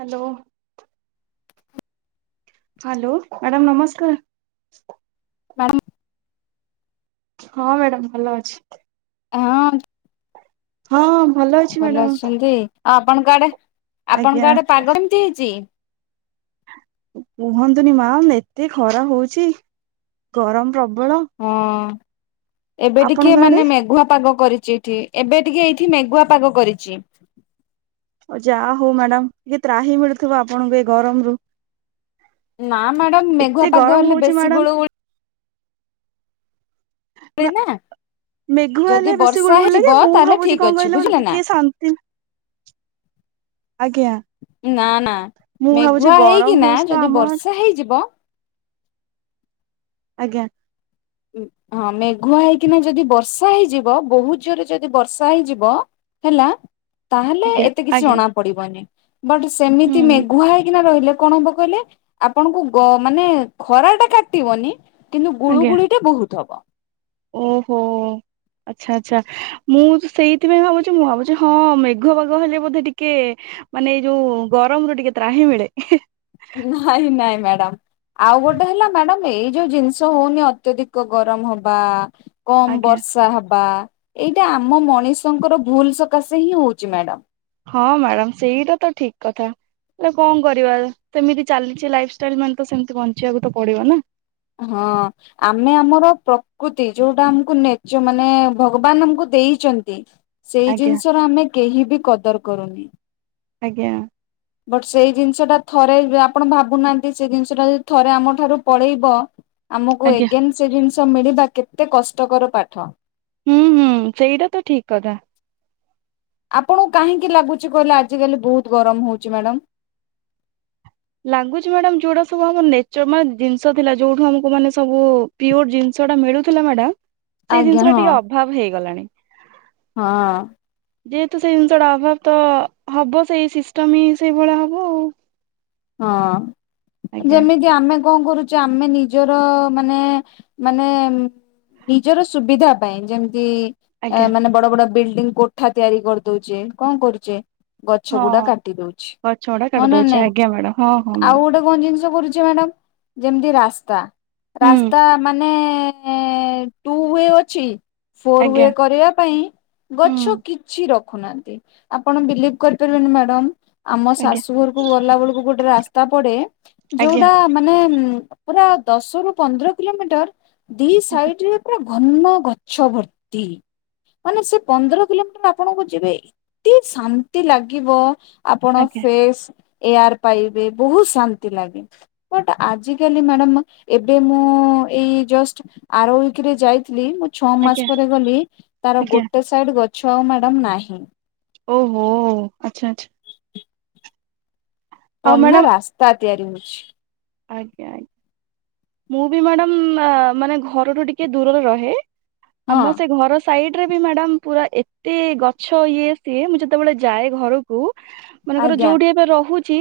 Hello hello madam ନମସ୍କାର। Madam. ହଁ madam ଭଲ ଅଛି। ହଁ। ହଁ। ଅଛି ଭଲ ମ୍ୟାଡ଼ାମ ଅଛନ୍ତି। ଆପଣଙ୍କ ଆଡେ। ଆଜ୍ଞା ଆପଣଙ୍କ ଆଡେ ପାଗ କେମିତି ହେଇଛି। କୁହନ୍ତୁନି ମାମ୍ ଏତେ ଖରା ହଉଛି ଗରମ ପ୍ରବ। ହଁ। ଏବେ ଟିକେ ଆପଣଙ୍କ ଆଡେ ମାନେ ମେଘୁଆ ପାଗ କରି। ଯେଠି ଏବେ ଟିକେ ଏଠି ମେଘୁଆ ପାଗ କରିଛି। ହ ଯାହା ହଉ ମ୍ୟାଡମ୍ ଟିକେ ତ୍ରାହି ମିଳୁଥିବ ଆପଣଙ୍କୁ ଏଇ ଗରମ ରୁ। ନା ମ୍ୟାଡମ୍ ମେଘୁଆ ଏତେ ପାଗ ଗରମ ହେଲେ ହଉଛି ବେଶୀ ମ୍ୟାଡାମ ଗୁଳୁ ଗୁଳି। ନା ମେଘୁଆ ଯଦି ହେଲେ ବେଶୀ ବର୍ଷା ଗୁଲୁ ଗୁଲୁ ହେଇଯିବ ଲାଗେ ମୁଁ ତାହେଲେ ଭାବୁଛି ଠିକ କଣ ଅଛି କହିଳ ମତେ ବୁଝିଲେ ନା ଟିକେ ଶାନ୍ତି। ଆଜ୍ଞା ନା ନା ମୁଁ ଭାବୁଛି ମେଘୁଆ ଗରମ ହେଇକିନା ହଉଛି ତ ଯଦି ଆମର ବର୍ଷା ହେଇଯିବ। ଆଜ୍ଞା। ହଁ ମେଘୁଆ ହେଇକିନା ଯଦି ବର୍ଷା ହେଇଯିବ ବହୁତ ଜୋରେ ଯଦି ବର୍ଷା ହେଇଯିବ ହେଲା। ତାହେଲେ ଆଜ୍ଞା ଏତେ କିଛି ଆଜ୍ଞା ଜଣା ପଡିବନି। ବଟ୍ ସେମିତି ହୁଁ ମେଘୁଆ ହେଇକିନା ରହି। ହେଲେ କଣ ହବ କହିଲେ ଆପଣଙ୍କୁ ମାନେ ଗ ଖରାଟା କାଟିବନି। କିନ୍ତୁ ଗୁଳୁ ଆଜ୍ଞା ଗୁଳି। ବା। ଓହୋ ଆଚ୍ଛା ଆଚ୍ଛା ମୁଁ ସେଇଥିପାଇଁ ଭାବୁଛି, ମୁଁ ଭାବୁଛି ହଁ ମେଘ ପାଗ ହେଲେ ବୋଧେ ଟିକେ ମାନେ ଏଇ ଯୋଉ ଗରମରୁ ଟିକେ ତ୍ରାହି ମିଳେ। ନାଇଁ ନାଇଁ ମ୍ୟାଡମ୍ ଆଉ ଗୋଟେ ହେଲା ମ୍ୟାଡମ୍ ଏଇ ଯୋଉ ଜିନିଷ ହଉନି ଅତ୍ୟଧିକ ଗରମ ହେବା। କମ ଆଜ୍ଞା ବର୍ଷା ହେବା। ଏଇଟା ଆମ ମଣିଷଙ୍କର ଭୁଲ ସକାଶେ ହିଁ ହଉଛି ମ୍ୟାଡମ୍। ହଁ ମ୍ୟାଡମ୍ ସେଇଟା ତ ଠିକ କଥା ହେଲେ କଣ କରିବା ସେମିତି ଚାଲିଛି ଲାଇଫଷ୍ଟାଇଲ ମାନେ ତ ସେମିତି ବଞ୍ଚିବାକୁ ତ ପଡିବ ନା ହଁ ଆମେ ଆମର ପ୍ରକୃତି ଯୋଉଟା ଆମକୁ ନେଚ ମାନେ ଭଗବାନ ଆମକୁ ଦେଇଛନ୍ତି। ସେଇ ଆଜ୍ଞା ଜିନିଷ ର ଆମେ କେହି ବି କଦର କରନି। ଆଜ୍ଞା। ବଟ୍ ସେଇ ଜିନିଷ ଟା ଥରେ ଆପଣ ଭାବୁନାହାନ୍ତି ସେଇ ଜିନିଷ ଟା ଯଦି ଥରେ ଆମ ଠାରୁ ପଳେଇବ। ଆମକୁ ଆଜ୍ଞା ଏଗେନ୍ ସେ ଜିନିଷ ଷ ମିଳିବା କେତେ କଷ୍ଟକର ପାଠ। ହୁଁ ହୁଁ ସେଇଟା ତ ଠିକ କଥା। ଆପଣଙ୍କୁ କାହିଁକି ଲାଗୁଛି କହିଲେ ଆଜି କାଲି ବହୁତ ଗରମ ହଉଛି ମ୍ୟାଡାମ। ଲାଗୁଛି ମ୍ୟାଡ ଯୋଉଟା ସବୁ ଆମ ନେଚର ମାନେ ଜିନିଷ ଥିଲା ଯୋଉଠୁ ଆମକୁ ମାନେ ସବୁ ପିଓର ଜିନିଷ ଟା ମିଳୁଥିଲା ମ୍ୟାଡମ। ସେଇ ଆଜ୍ଞା ଜିନିଷର ହଁ ଟିକେ ଅଭାବ ହେଇଗଲାଣି। ହଁ। ଯେହେତୁ ସେଇ ଜିନିଷଟା ଅଭାବ ତ ହବ ସେଇ ସିଷ୍ଟମ ହିଁ ସେଇଭଳିଆ ହବ ଆଉ। ହଁ। ଆଜ୍ଞା ଯେମିତି ଆମେ କଣ କରୁଛୁ ଆମେ ନିଜର ମାନେ ମାନେ ନିଜର ସୁବିଧା ପାଇଁ ଯେମି ଆଜ୍ଞା ମାନେ ବଡ ବଡ ବିଲ୍ଡି କୋଠା ତିଆରି କରିଦଉଛେ କଣ କରୁଛେ। ହଁ ଗଛଗୁଡା କାଟି ଦଉଛି ହଁ ନା ନାଇଁ ମ୍ୟାଡ଼ମ ହଁ ହଁ ଆଉ ମ୍ୟାଡ଼ମ୍। ଗୋଟେ କଣ ଜିନିଷ କରୁଛି ମ୍ୟାଡ଼ାମ ଯେମିତି ରାସ୍ତା ହୁଁ ରାସ୍ତା ମାନେ ମାନେ ଟୁ ୱେ ଅଛି। ଫୋର ଆଜ୍ଞା ୱେ କରିବା ପାଇଁ ଗଛ ହୁଁ କିଛି ରଖ। ହା ଆପଣ ବିଲିଭ କରିପାରିବେନି ମ୍ୟାଡ଼ାମ। ଆମ ଆଜ୍ଞା ଶାଶୁ ଘରକୁ ଗଲା ବେଳକୁ ଗୋଟେ ରାସ୍ତା ପଡେ ଆଜ୍ଞା ଯୋଉଟା ମାନେ ପୁରା ଦଶରୁୁ ପନ୍ଦର କିଲୋମିଟର ଦି ଆଜ୍ଞା ସାଇଟରେ ଘନ ଗଛ ଭତ୍ରି ମାନେ ସେ ପନ୍ଦର କିଲୋମିଟର ଆପଣଙ୍କୁ ଯିବେ ଏତେ ଶାନ୍ତି ଲାଗିବ। ଆପଣ ଆଜ୍ଞା ଫେସ୍ ଏଆର୍ ପାଇବେ ବହୁତ ଶାନ୍ତି ଲାଗେ ବଟ ଆଜିକାଲି ମ୍ୟାଡ଼ମ ଏବେ ମୁଁ ଏଇ ଜଷ୍ଟ ଆର ୱିକରେ ଯାଇଥିଲି। ଛଅ ମାସ ଆଜ୍ଞା ପରେ ଗଲି ତାର ଆଜ୍ଞା ଗୋଟେ ସାଇଡ ଗଛ ଛଅ ମ୍ୟାଡ଼ମ୍ ନାହିଁ। ଓହୋ ଆଚ୍ଛା ଆଛା ପ ନା ମ୍ୟାଡାମ ରାସ୍ତା ତିଆରି ହେଉଛି। ଆଜ୍ଞା ମୁଁ ବି ମ୍ୟାଡାମ ମାନେ ଘରଠୁ ଟିକେ ଦୂରରେ ରହେ। ହଁ ଆମ ସେ ଘର। ସାଇଡ ରେ ବି ମ୍ୟାଡ଼ାମ ପୁରା ଏତେ ଗଛ ଇଏ ସିଏ ମୁଁ ଯେତେବେଳେ ଯାଏ ଘରକୁ ମନେକର ଆଜ୍ଞା ଯୋଉଠି ଏବେ ରହୁ ଛି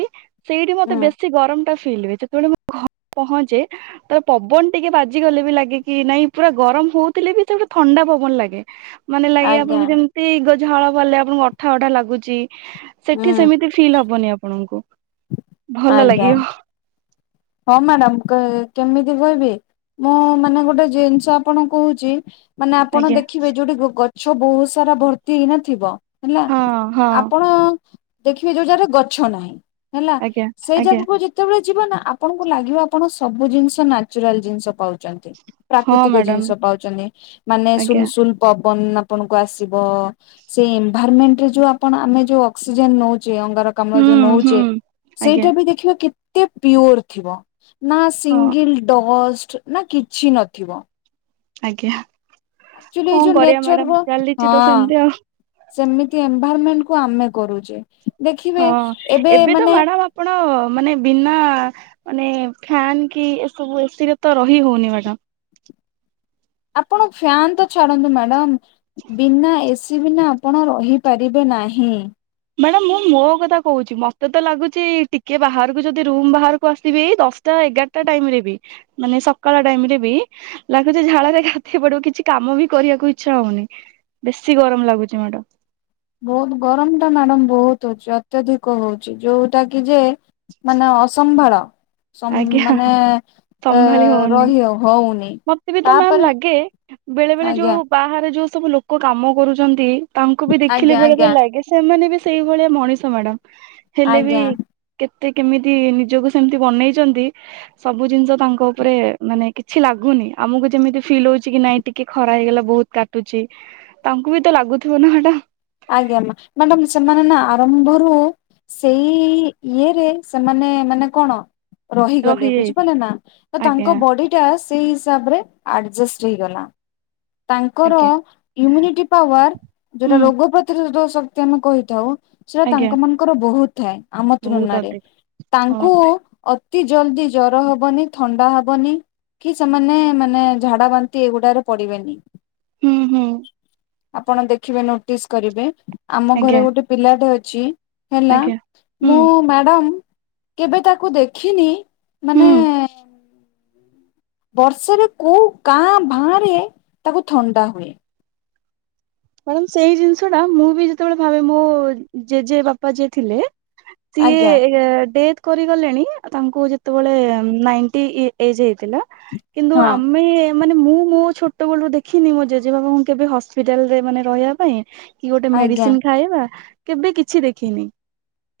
ସେଇଠି ମତେ ହୁଁ ବେଶୀ ଗରମ ଫିଲ୍ ହୁଏ। ମ ଘରେ ପହଞ୍ଚେ ତ ପବନ ଟିକେ ବାଜିଗଲେ ବି ଲାଗେ କି ନାଇଁ ପୁରା ଗରମ ହଉଥିଲେ ବି ସେ ଗୋଟେ ଥଣ୍ଡା ପବନ ଲାଗେ। ମାନେ ଲାଗେ ଆଜ୍ଞା ଆପଣଙ୍କୁ ଯେମିତି ଝାଳ ବାହାରିଲେ ଆପଣଙ୍କୁ ଅଠା ଅଠା ଲାଗୁଛି। ହୁଁ ସେଠି ସେମିତି ଫିଲ୍ ହବନି ଆପଣଙ୍କୁ ଭଲ ଆଜ୍ଞା। ଲାଗିବ। ହଁ ମ୍ୟାଡାମ କେମିତି କହିବି ମୁଁ ମାନେ ଗୋଟେ ଜିନିଷ ଆପଣ କହୁଛି ମାନେ ଆପଣ ଆଜ୍ଞା ଦେଖିବେ ଯୋଉଠି ଛୁ ବହୁତ ସାରା ଭର୍ତ୍ତି ହେଇନଥିବ ହେଲା ହଁ ହଁ ଆପଣ ଦେଖିବେ ଯୋଉ ଯାଗାରେ ଗଛ ନାହିଁ। ହେଲା ଆଜ୍ଞା ସେଇ ଆଜ୍ଞା ଜାଗାକୁ ଯେତେବେଳେ ଯିବ ନା ଆପଣଙ୍କୁ ଲାଗିବ ଆପଣ ସବୁ ଜିନିଷ ନାଚୁରାଲ ଜିନିଷ ପାଉଛନ୍ତି। ହଁ ପ୍ରାକୃତିକ ଜିନିଷ ମ୍ୟାଡାମ ପାଉଛନ୍ତି ମାନେ ଆଜ୍ଞା ସୁଲସୁଲ ପବନ ଆପଣ ଙ୍କୁ ଆସିବ ସେଇ ଏନଭରମେଣ୍ଟ ରେ ଯଉ ଆପଣ ଆମେ ଯଉ ଅକ୍ସିଜେନ ନଉ ଅଙ୍ଗାର କାମ୍ଳ ହୁଁ ଯୋଉ ହୁଁ ନଉଛେ ଆଜ୍ଞା ସେଇଟା ବି ଦେଖିବା କେ ପିର ଥିବ। ନା ହଁ ସିଙ୍ଗଲ ଡସ୍ ନା କିଛି ନଥିବ। ଆଜ୍ଞା ଆକ୍ଚୁଆଲି ଏଇ କଣ ଯୋଉ କରିବା ନେଚର ବ ମ୍ୟାଡାାମ ଚାଲିଛି ତ ହଁ ସେମତି ଆଉ ସେମିତି ଏନଭାରମେଣ୍ଟ କୁ ଆମେ କରୁଛେ। ଦେଖିବେ ହଁ ଏବେ ତ ମ୍ୟାଡ଼ାମ ଆପଣ ମାନେ ବିନା ଆ ମାନେ ଫ୍ୟାନ କି ଏସବୁ ଏସିରେ ତ ରହି ହଉନି ମ୍ୟାଡମ୍। ଆପଣ ଫ୍ୟାାନ ତ ଛାଡନ୍ତୁ ମ୍ୟାଡାମ। ବିନା ଏସି କି ବିନା ଆପଣ ରହିପାରିବେ ନାହିଁ। ମ୍ୟାଡାମ୍ ମୁଁ ମୋ କଥା କହୁଛି ମତେ ତ ଲାଗୁଛି ଟିକେ ବାହାରକୁ ଯଦି ରୁମ ବାହାରକୁ ଆସିବି ଦଶଟା ଏଗାରଟା ଟାଇମ୍ ରେ ବି ମାନେ ସକାଳ ଟାଇମ୍ ରେ ବି ଲାଗୁଛି, ଝାଳରେ ଗାଧେଇ ପଡିବି। କିଛି କାମ ବି କରିବାକୁ ଇଛା ହଉନି ବେଶୀ ଗରମ ଲାଗୁଛି ମ୍ୟାଡ୍ ବହୁତ ଗରମ ଟା ମ୍ୟାଡମ ବହୁତ ହଉଛି ଅତ୍ୟଧିକ ହଉଛି ଯୋଉଟା କି ଯେ ମାନେ ଅସମ୍ଭାଳ। ସମ୍ ଆଜ୍ଞା ମାନେ ଅ ସମ୍ଭାଳି ହଉନି। ରହିି ହଉନି। ମତେ ବି ତ ମ୍ୟାମ୍ ତାପରେ ଲାଗେ ବେଳେ ବେଳେ ଆଜ୍ଞା ଯୋଉ ବାହାରେ ଯୋଉ ସବୁ ଲୋକ କାମ କରୁଛନ୍ତି। ତାଙ୍କୁ ବି ଦେଖିଲେ ଆଜ୍ଞା ବେଳେବେଳେ ଆଜ୍ଞା ଲାଗେ ସେମାନେ ବି ସେଇଭଳିଆ ମଣିଷ! ସେ ମ୍ୟାଡ଼ାମ୍। ହେଲେ ବି ଆଜ୍ଞା। କେତ୍ ତେ କେମିତି ନିଜକୁ ସେମିତି ବନେଇଛନ୍ତି ସବୁ ଜିନିଷ ତାଙ୍କ ଉପରେ ମାନେ କିଛି ଲାଗ ଲାଗୁନି ଆମକୁ ଯେମିତି ଫିଲ୍ ହଉଛି କି ନାଇଁ ଟିକେ ଖରା ହେଇଗଲା ବହୁତ କାଟୁଛି ତାଙ୍କୁ ବି ତ ଲାଗୁଥିବ ନା ମ୍ୟାଡ଼ମ୍। ଆଜ୍ଞା ମା ମ୍ୟାଡାମ୍ ସେମାନେ ନା ଆରମ୍ଭରୁ ସେଇ ଇଏରେ ସେମାନେ ମାନେ କଣ ରହିଗଲେ ରହିଯାଇଛି ବୁଝିପାରିଲେ ନା ତ ଆଜ୍ଞା ତାଙ୍କ ବଡି ଟା ସେଇ ହିସାବରେ ଆଡ ଆଜଷ୍ଟ ହେଇଗଲା। ତାଙ୍କର ଆଜ୍ଞା ଇମ୍ୟୁନିଟି ପାୱାର ଯୋଉଟା ହୁଁ ରୋଗ [unintelligible] ଶକ୍ତି ଆମେ କହିଥାଉ। ସେଟା ଆଜ୍ଞା ତାଙ୍କ ମାନଙ୍କର ବହୁତ। ଥାଏ। ଆମ ବହୁତ ତୁଳନାରେ ଅଧିକ ହଁ ତାଙ୍କୁ ଅତ୍ ତି ଜଲଦି ଜର ହବନି ଥଣ୍ଡା ହବନି କି ସେମାନେ ମାନେ ଝାଡା ବାନ୍ତି ଏଗୁଡାରେ ପଡିବେନି। ହୁଁ ହୁଁ। ଆପଣ ଦେଖିବେ ନୋଟିସ୍ କରିବେ। ଆମ ଘରେ ଆଜ୍ଞା ଗୋଟେ ପିଲାଟେ ଅ ଚିଁ। ହେଲା ଆଜ୍ଞା ହୁଁ ମୁଁ ମ୍ୟାଡାମ୍ କେବେ ତାକୁ ଦେଖିନି। ହୁଁ ମାନେ-ଏ -ଏଁ। ବର୍ଷରେ କଉ କାଁ ଭାଁ ରେ ତାକୁ ଥଣ୍ଡା ହୁଏ। ମ୍ୟାଡ଼ମ୍ ସେଇ ଜିନିଷ ଟା ମୁଁ ବି ଯେତେବେଳେ ଭାବେ ମୋ ଜେଜେ ବାପା ଜେ ଥିଲେ ସିଏ ଆଜ୍ଞା ଡେଥ କରିଗଲେଣି ତାଙ୍କୁ ଯେତେବେଳେ ନାଇଣ୍ଟି ଏଜ ହେଇ ଥିଲା କିନ୍ତୁ ହଁ ଆମେ ମାନେ ମୁଁ ମୋ ଛୋଟବେେଳରୁ ଦେଖିନି ମୋ ଜେଜେ ବାବାଙ୍କୁ କେବେ ହସ୍ପିଟାଲ। ମାନେ ରହିବା ପାଇଁ। କି ଗୋଟେ ଆଜ୍ଞା ମେଡିସିନ ଖାଇବା। କେବେ କିଛି ଦେଖିନି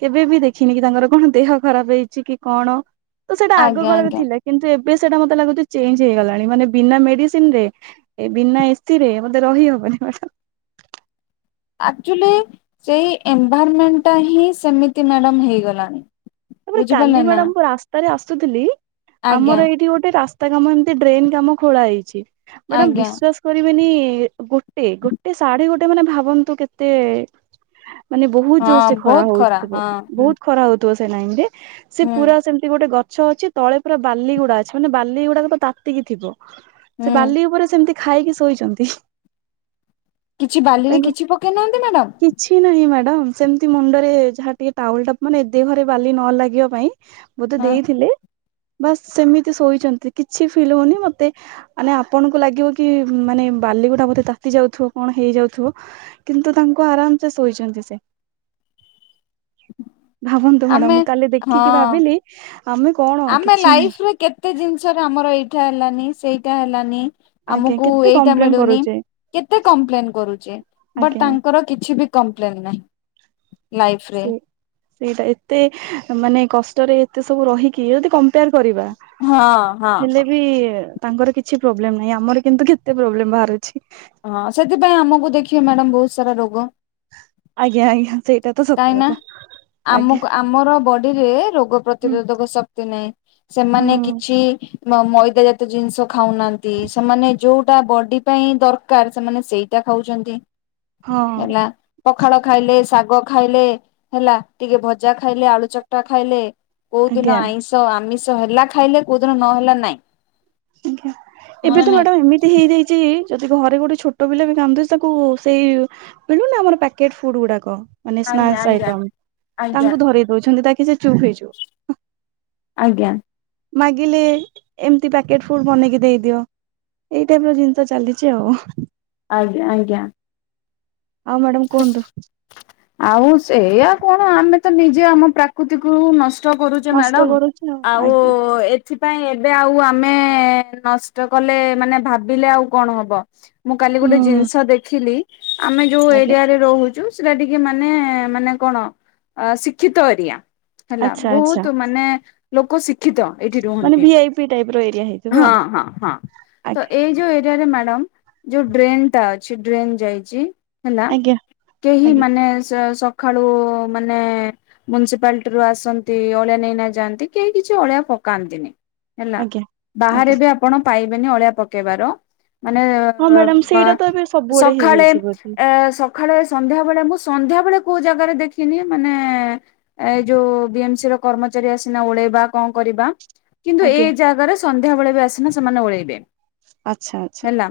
କେବେ ବି ଦେଖିନି କି ତାଙ୍କର କଣ ଦେହ ଖରାପ ହେଇଛି କି କଣ। ତ ସେଟା ଆଗ ଆଜ୍ଞା କଳରେ ଆଜ୍ଞା ଥିଲା କିନ୍ତୁ ଏ। ଏବେ ସେଟା ମତେ ଲାଗୁଛି ଚେଞ୍ଜ ହେଇଗଲାଣି ମାନେ ବିନା ମେଡିସିନ ରେ ବିନା ଏସି ରେ ମତେ ରହିହବନି? ଆଚୁ ସେଇ ଏନଭରମେଣ୍ଟା ହିଁ ସେମି ମ୍ୟାଡ଼ ହେଇଗଲାଣି। ତାପରେ ବୁଝିପାରିଲେ କାଲି ନା ମ୍ୟାଡ଼ାମ ପୁର ଆ। ତାର ଆସୁଥିଲି। ଆଜ୍ଞା ଆମର ଏଇଠି ଗୋଟେ ରାସ୍ତା। ତା କାମ ଏମିତି ଡ୍ରେନ କାମ ଖୋଳା ହେଇଛି। ମଟା ଆଜ୍ଞା ବିଶ୍ୱାସ କରି ଗୋଟେ ଗୋଟେ ଶାଢୀ ଗୋଟେ ମାନେ ଭାବନ୍ତୁ କେତେ। ମାନେ ବହୁତ ଜୋର ହଁ ସେ ଖରା ବହୁତ ହଉଥିବ ହଁ ହୁଁ ବହୁତ ଖରା ହଉଥିବ। ସେଲାଇରେ ସେ ହୁଁ ପୁରା ସେମିତି ଗୋଟେ ଗ ଗଛ ଅଛି ତଳେ ପୁରା ବାଲିଗୁଡା ଅଛି, ମାନେ ବାଲି ଗଗୁଡାକ ତ ତାତିକି ଥିବ। ସେ ହୁଁ ବାଲି ଉପରେ ସେମିତି। ଖାଇକି ଶୋଇଛନ୍ତି। କିଛି ବାଲିରେ ତାଙ୍କୁ କିଛି ପକେଇ ନାହାନ୍ତି ମ୍ୟାଡାମ। କିଛି ନାହିଁ ସେମିତି ମୁଣ୍ଡରେ ଯାହା ଟିକେ ଟଉଲ ଟାନେ ଦେରେ। ବାଲି ନ ଲାଗିବା ପାଇଁ। ମୁଁ ତେ ହଁ ଦେଇଥିଲେ। ବାସ୍ ସେମିତି ଶୋଇଛନ୍ତି କିଛି ଫିଲ୍ ହଉନି ମତେ ମାନେ ଆପଣଙ୍କୁ ଲାଗିବ କି ମାନେ ବାଲିଗୋଟା ମୋତେ ତାତି ଯାଉଥିବ କଣ ହେଇଯାଉଥିବ କିନ୍ତୁ ତାଙ୍କୁ ଆରାମ ସେ ଶୋଇଛନ୍ତି ସେ ଭାବନ। କଣ ଆମେ ମୁଁ କାଲି ହଁ ଦେଖିକି ଭାବିଲି। ଆମେ କଣ ଆମେ କିଛି ନାହିଁ ଲାଇଫ ରରେ କେତେ ଜିନିଷ ର ଆମର ଏଇଠା ହେଲାନି ସେଇ। ତ ହେଲାନି। ଆଜ୍ଞା ଆମକୁ କେତେ ଏଇଟା କମ୍ପ୍ଲେନ ମିଳୁନି କରୁଛେ କେତେ କମ୍ପ୍ଲେନ କରୁଛେ ବଟ ଆଜ୍ଞା ତାଙ୍କର କିଛି ବି। କମ୍ପ୍ଲେନ୍ ନହିଁ। ସେ ସେଇଟା ଏତେ ମାନେ କଷ୍ଟ। ଏତେ ସବୁ ରହିକି ଯଦି କ କରିବା ହଁ ହଁ ହେଲେ ହଁ ବି ତାଙ୍କର କିଛି ପ୍ରୋବ୍ଲେମ ନାହିଁ ଆମର କିନ୍ତୁ କେତେ ପ୍ରୋବ୍ଲେମ ବାହାରୁଛି ହଁ ସେଥିପାଇଁ ଆମକୁ ଦେଖିବେ ମ୍ୟାଡ଼ାମ ବହୁତ ସାରା ରୋଗ ଆଜ୍ଞା ଆଜ୍ଞା ସେଇଟା ତ ସତ କାହିଁ ନା କଥା ଆଜ୍ଞା ଆମକୁ ଆମର ବ ରୋଗ ର ହୁଁ ପ୍ରତିରୋଧକ ଶକ୍ତି ନାହିଁ ହୁଁ ସେମାନେ କିଛି ମଇଦା ଜାତ ଜିନିଷ ଖାଉନାହାନ୍ତି ସେମାନେ ଯୋଉଟା ବଡି ପାଇଁ ଦରକାର ସେମାନେ ସେଇଟା ଖାଉଛନ୍ତି ହଁ। ହେଲା ପଖାଳ ଖାଇଲେ ଶାଗ। ଖାଇଲେ ହେଲା ଟିକେ ଭଜା ଖାଇଲେ ଆଳୁ ଚକଟା ଖାଇଲେ। କୋଉ ଆଜ୍ଞା ଦିନ ଆଇଁଷ ଆମିଷ। ହେଲା ଖାଇଲେ କୋଉ ଦିନ ନହେଲା ନାଇଁ। ଆଜ୍ଞା ହଁ ଏବେ ନା ତ ନାଇଁ ମ୍ୟାଡାମ ଏମିତି ହେଇଯାଇଛି। ଯଦି ଘରେ ଗୋଟେ ଛୋଟ ପିଲା ବି କାନ୍ଦୁଛି ତାକୁ ସେଇ ମିଳୁନି ଆମର ପ୍ୟାକେଟ ଫୁଡ ଗୁଡାକ। ମାନେ ଆଜ୍ଞା ସ୍ନାକ୍ସ ଆଜ୍ଞା ଆଇଟମ ଆଜ୍ଞା ତାଙ୍କୁ ଧରେଇ ଦଉଛନ୍ତି ତା କି ସେ ଚୁପ ହେଇଯାଉ। ଆଜ୍ଞା। ମାଗିଲେ ଏମିତି ପା ପ୍ୟାକେଟ ଫୁଡ ବନେଇକି ଦେଇଦିଅ ଏଇ ଟାଇପ ର ଜିନିଷ ଚାଲିଛି ଆଉ। ଆଜ୍ଞା ଆଜ୍ଞା। ଆଉ ମ୍ୟାଡାମ କୁହନ୍ତୁ ଆଉ ସେଇଆ କଣ ଆମେ। ତ ନିଜେ ଆମ ପ୍ରାକୃତିକୁ ନଷ କରୁଚେ ନଷ୍ଟ ମ୍ୟାଡ଼ମ କରୁଛି ଆଉ ଆଜ୍ଞା ଏଥି ପାଇଁ ଏବେ ଆଉ ଆମେ ନଷ୍ଟ କଲେ ମାନେ ଭାବିଲେ ଆଉ କଣ ହବ। ମୁଁ କାଲି ଗୋଟେ ହୁଁ ଜିନିଷ ଦେଖିଲି। ଆମେ ଯୋଉ ଏ। ଆଜ୍ଞା ରହୁଛୁ ସେଟା ଟିକେ ମାନେ ମାନେ କଣ ଅ ଶିକ୍ଷିତ ଏରିଆ। ହେଲା ଆଚ୍ଛା ଆଚ୍ଛା ବହୁତ ମାନେ। ଲୋକ ଶିଖ ଶିକ୍ଷିତ ଏଇଠି ମାନେ ରୁହନ୍ତି ଭି ଆଇ ପି ଟାଇପ ର ଏରିଆ ହେଇଥିବ ହଁ ଆଉ ହଁ ହଁ ତ ଆଜ୍ଞା ଏଇ ଯୋଉ ଏ ଏଠାରେ ମ୍ୟାଡମ ଯୋଉ ଡ୍ରେନ୍ ଟା ଅଛି ଡ୍ରେନ୍ ଯାଇଛି। ହେଲା। ଆଜ୍ଞା କେହି ଆଜ୍ଞା ମାନେ ସେ ସ ସଖାଳୁ ମାନେ ମୁନସିପାଲଟିରୁୁ ଆସନ୍ତି ଅଳିଆ ନେଇନା ଯାଆନ୍ତି କେହି କିଛି ଅଳିଆ ପକାନ୍ତିନି। ହେଲା ଆଜ୍ଞା ବାହାରେ ଆଜ୍ଞା ବି ଆପଣ। ପାଇବେନି ଅଳିଆ ପକେଇବାର ମାନେ ହଁ ମ୍ୟାଡାମ ବା ସେଇଟା ତ ଏବେ ସବୁଆଡେ ସଖାଳେ ହେଇଯାଇଛି ବୋଧେ ଏ ସ ସନ୍ଧ୍ୟାବେଳେ ମୁଁ ସନ୍ଧ୍ୟାବେଳେ କୋଉ ଜାଗାରେ ଦେଖିନି ମାନେ ଏ ଯୋଉ ବି ଏମ ସି ର କର୍ମଚାରୀ ଆସିନା ଓଳେଇବା କଣ କରିବା। କିନ୍ତୁ ଏଇ ଆଜ୍ଞା ଜାଗାରେ ସନ୍ଧ୍ୟାବେଳେ ବି ଆସିକିନା ସେମାନେ ଓଳେଇବେ। ଆଚ୍ଛା ଆଚ୍ଛା ହେଲା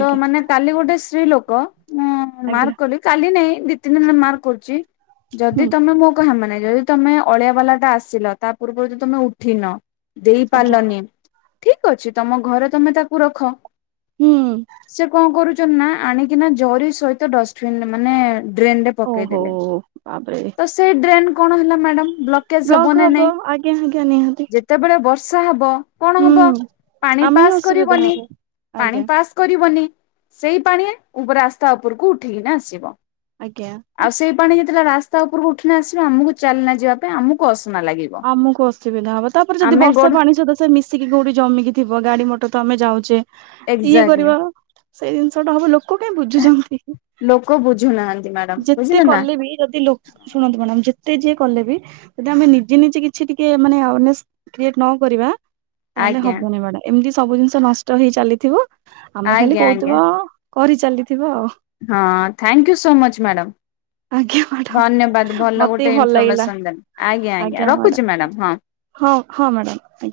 ତ ଆଜ୍ଞା ମାନେ କାଲି ଗୋଟେ। ସ୍ତ୍ରୀ ଲୋକ ମୁଁ ମାର୍କ ଆଜ୍ଞା। କଲି କାଲି ନାଇ ଦି ତିନି [inaudible] ହେଲା ମାର୍କ କରୁଛି ଯଦି ହୁଁ ତମେ ମୋ ମାନେ ଯଦି ତମେ ଅଳିଆ ବାଲା ଟା ଆସିଲା ତା ପୂର୍ବରୁ ଯଦି ତମେ ଉଠିନ ଆଜ୍ଞା ଦେଇପାରିଲନି। ଠିକ ଅଛି ତମ ଘରେ ତମେ ତାକୁ ରଖ ହୁଁ। ସେ କଣ କରୁଛନ୍ତି ନା ଆଣିକିନା ଜରି ସହିତ ଡ ଟ୍ରେନ ମାନେ ଡ୍ରେନ୍ ରେ ଓହୋ ପକେଇଦଲେ ବାପରେ ତ ସେଇ ଡ୍ରେନ୍ କଣ ହେଲା ମ୍ୟାଡ଼ାମ୍? [unintelligible] ହବ ବ୍ଲକ ନା ନାଇଁ ଆଜ୍ଞା ଆଜ୍ଞା ନିହାତି। ଯେତେବେଳେ ବର୍ଷ [inaudible] ହବ। କଣ ହୁଁ ହବ ପାଣି ଆମେ ହିଁ ପାସ୍ ଅସୁବିଧା କରିବନି ହବ ପାଣି ଆଜ୍ଞା ପାସ୍ କରିବନି। ସେଇ ପାଣି ରାସ୍ତା ଉପରକୁ ଉ ଉଠିକି ନା ଆସିବ। ଆଜ୍ଞା। ଆଉ ସେଇ ପାଣି ଥିଲା ରାସ୍ତା ଉପରକୁ ଉଠିଲେ ଆସିବା ଆମକୁ ଚାଲିଲା ଯିବା ପାଇଁ ଆମକୁ ଅସନା ଲାଗିବ ଆମକୁ ଅସୁବିଧା ହବ ତାପରେ ଯଦି ଆମେ ବର୍ଷା ଗୋଡ ପାଣି ସହିତ ସେ ମିଶିକି କୋଉଠି ଜମିକି ଥିବ। ଗାଡି ମଟର ତ ଆମେ ଯାଉଛେ। ଇଏ ଏକ୍ଜାକ୍ଟଲି କରିବା ସେଇ ଜିନିଷ ଟା ହବ ଲୋକ କାହିଁ ବୁଝୁଛନ୍ତି। ଲୋକ ବୁଝୁନାହାନ୍ତି ମ୍ୟାଡାମ ଯେତେ ବୁଝିଲେ ନା କଲେ ବି ଯଦି ଲୋକ ଶୁଣନ୍ତୁ ମ୍ୟାଡ଼ାମ୍ ଯେତେ ଯିଏ କଲେ ବି ଯଦି ଆମେ ନିଜେ ନିଜେ କିଛି ଟିକେ ମାନେ ଆୱାରନେସ୍ କ୍ରିଏଟ ନ କରିବା। ତାହେଲେ ଆଜ୍ଞା ହବନି ମ୍ୟାଡ଼ାମ୍ ଏମିତି। ସବୁ ଜିନିଷ ନଷ୍ଟ ହେଇ ଚାଲିଥିବ। ଆମେ ଖାଲି ଆଜ୍ଞା ଆଜ୍ଞା କହୁଥିବା କରି ଚାଲିଥିବ। ହଁ thank you so much madam. ଆଜ୍ଞା ଧନ୍ୟବାଦ୍ ମ୍ୟାଡାମ ଭଲ ମତେ ବି ଗୋଟେ ଲାଗିଲା ଇନଫରମେସନ ଦେଲେ। ଆଜ୍ଞା ଆଜ୍ଞା ରଖୁଚି ମ୍ୟାଡ଼ାମ୍। ହଁ ହଁ ମ୍ୟାଡାମ ଆଜ୍ଞା।